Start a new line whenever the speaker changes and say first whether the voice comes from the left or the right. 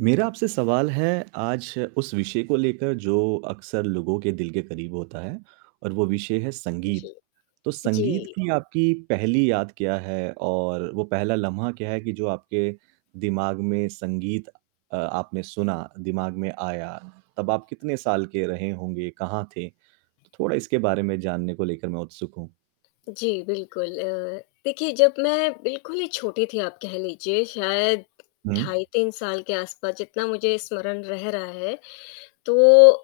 right: मेरा आपसे सवाल है आज उस विषय को लेकर जो अक्सर लोगों के दिल के क़रीब होता है और वो विषय है संगीत,
left: जी,
right: तो संगीत
left: जी।
right: की आपकी पहली याद क्या है, और वो पहला लम्हा क्या है कि जो आपके दिमाग में संगीत अ, आपने सुना, दिमाग़ में आया, तब आप कितने साल के रहे होंगे, कहाँ थे? तो थोड़ा इसके बारे में जानने को लेकर मैं उत्सुक हूँ।
left: जी, बिल्कुल अ, देखिए जब मैं बिल्कुल ही छोटी थी आप कह लीजिए, शायद
right: हुँ।
left: ढाई 3 साल के आस-पास जितना मुझे स्मरण रह रहा है, तो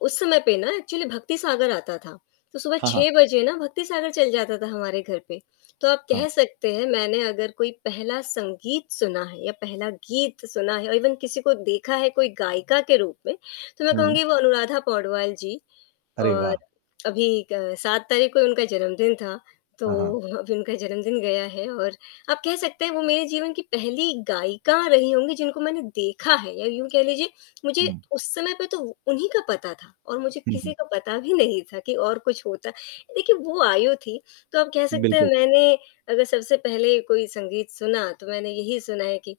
left: उस समय पे ना एक्चुअली भक्ति सागर आता था, तो सुबह
right: हाँ, हाँ।
left: 6 बजे ना भक्तिसागर चल जाता था हमारे घर पे, तो आप
right: हाँ।
left: कह सकते हैं मैंने अगर कोई पहला संगीत सुना है या पहला गीत सुना है और इवन किसी को देखा है, कोई गायिका के रूप में, तो मैं
right: हुँ।
left: कहूँगी वो अनुराधा पौडवाल जी।
right: अरे,
left: और
right: वाह!
left: अभी क 7 तारीख को ही उनका जन्मदिन था, तो
right: हाँ, हाँ।
left: अभी उनका जन्मदिन गया है और आप कह सकते हैं वो मेरे जीवन की पहली गायिका रही होंगी, जिनको मैंने देखा है या यूँ कह लीजिए मुझे
right: हुँ।
left: उस समय पे तो उन्हीं का पता था और मुझे
right: हुँ,
left: किसी
right: हुँ।
left: का पता भी नहीं था, कि और कुछ होता देखिए वो आयु थी, तो आप कह सकते हैं
right: बिल्कुल।
left: मैंने अगर सबसे पहले कोई संगीत सुना, तो मैंने यही सुना है कि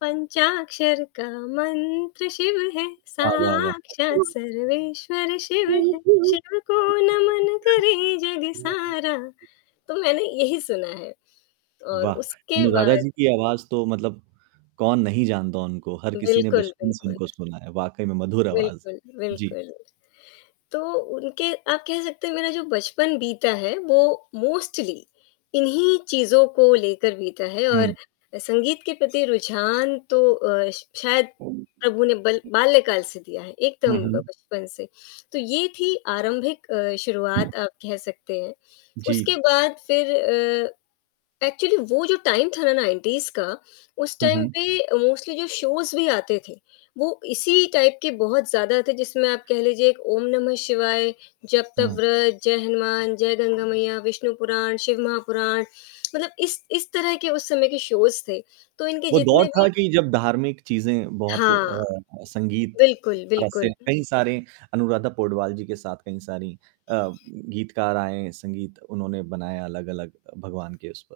left: पंचाक्षर का मंत्र शिव है,
right: वाह, वाह, वाह!
left: साक्षात सर्वेश्वर शिव है, शिव को नमन करें जग
right: [unintelligible]
left: सारा तो मैंने यही सुना है। और
right: वाह!
left: उसके
right: अनुराधा
left: बाद
right: जी की आवाज़ तो मतलब कौन नहीं जानता उनको, हर किसी ने
left: बिल्कुल,
right: बचपन से
left: बिल्कुल।
right: उनको सुना है, वाक़ई में मधुर आवाज़।
left: बिल्कुल,
right: जी।
left: बिल्कुल। तो उनके आप कह सकते हैं मेरा जो बचपन बीता है, वो मोस्टली इन्हीं चीज़ों को लेकर बीता है और
right: हुँ।
left: अ, संगीत के प्रति रुझान तो अ, श शायद प्रभु ने बल बाल्यकाल से दिया है, एकदम
right: हुँ,
left: ब
right: हुँ।
left: बचपन से। तो ये थी आरंभिक अ, शुरुआत आप कह सकते हैं, उसके
right: जी।
left: बाद फिर अ, एक्चुअली वो जो टाइम था ना 90s का, उस
right: हुँ,
left: टाइम
right: हुँ।
left: पे मोस्टली जो शोज़ भी आते थे, वो इसी टाइप के बहुत ज़्यादा थे, जिसमें आप कह लीजिए एक ओम नमः शिवाय, जप तप
right: हुँ।
left: व्रत, जय हनुमान, जय गंगा मैया, विष्णु पुराण, शिव महापुराण, मतलब इस इस तरह के उस समय के शोज़ थे। तो इनके
right: वो दौर
left: जितने
right: था
left: भी
right: कि जब धार्मिक चीज़ें बहुत अ
left: हाँ,
right: अ, संगीत
left: बिल्कुल,
right: क से
left: बिल्कुल।
right: कई सारे अनुराधा पौडवाल जी के साथ कई सारी अ, गीतकार आए, संगीत उन्होंने बनाया अलग-अलग अ, भगवान के उस पर।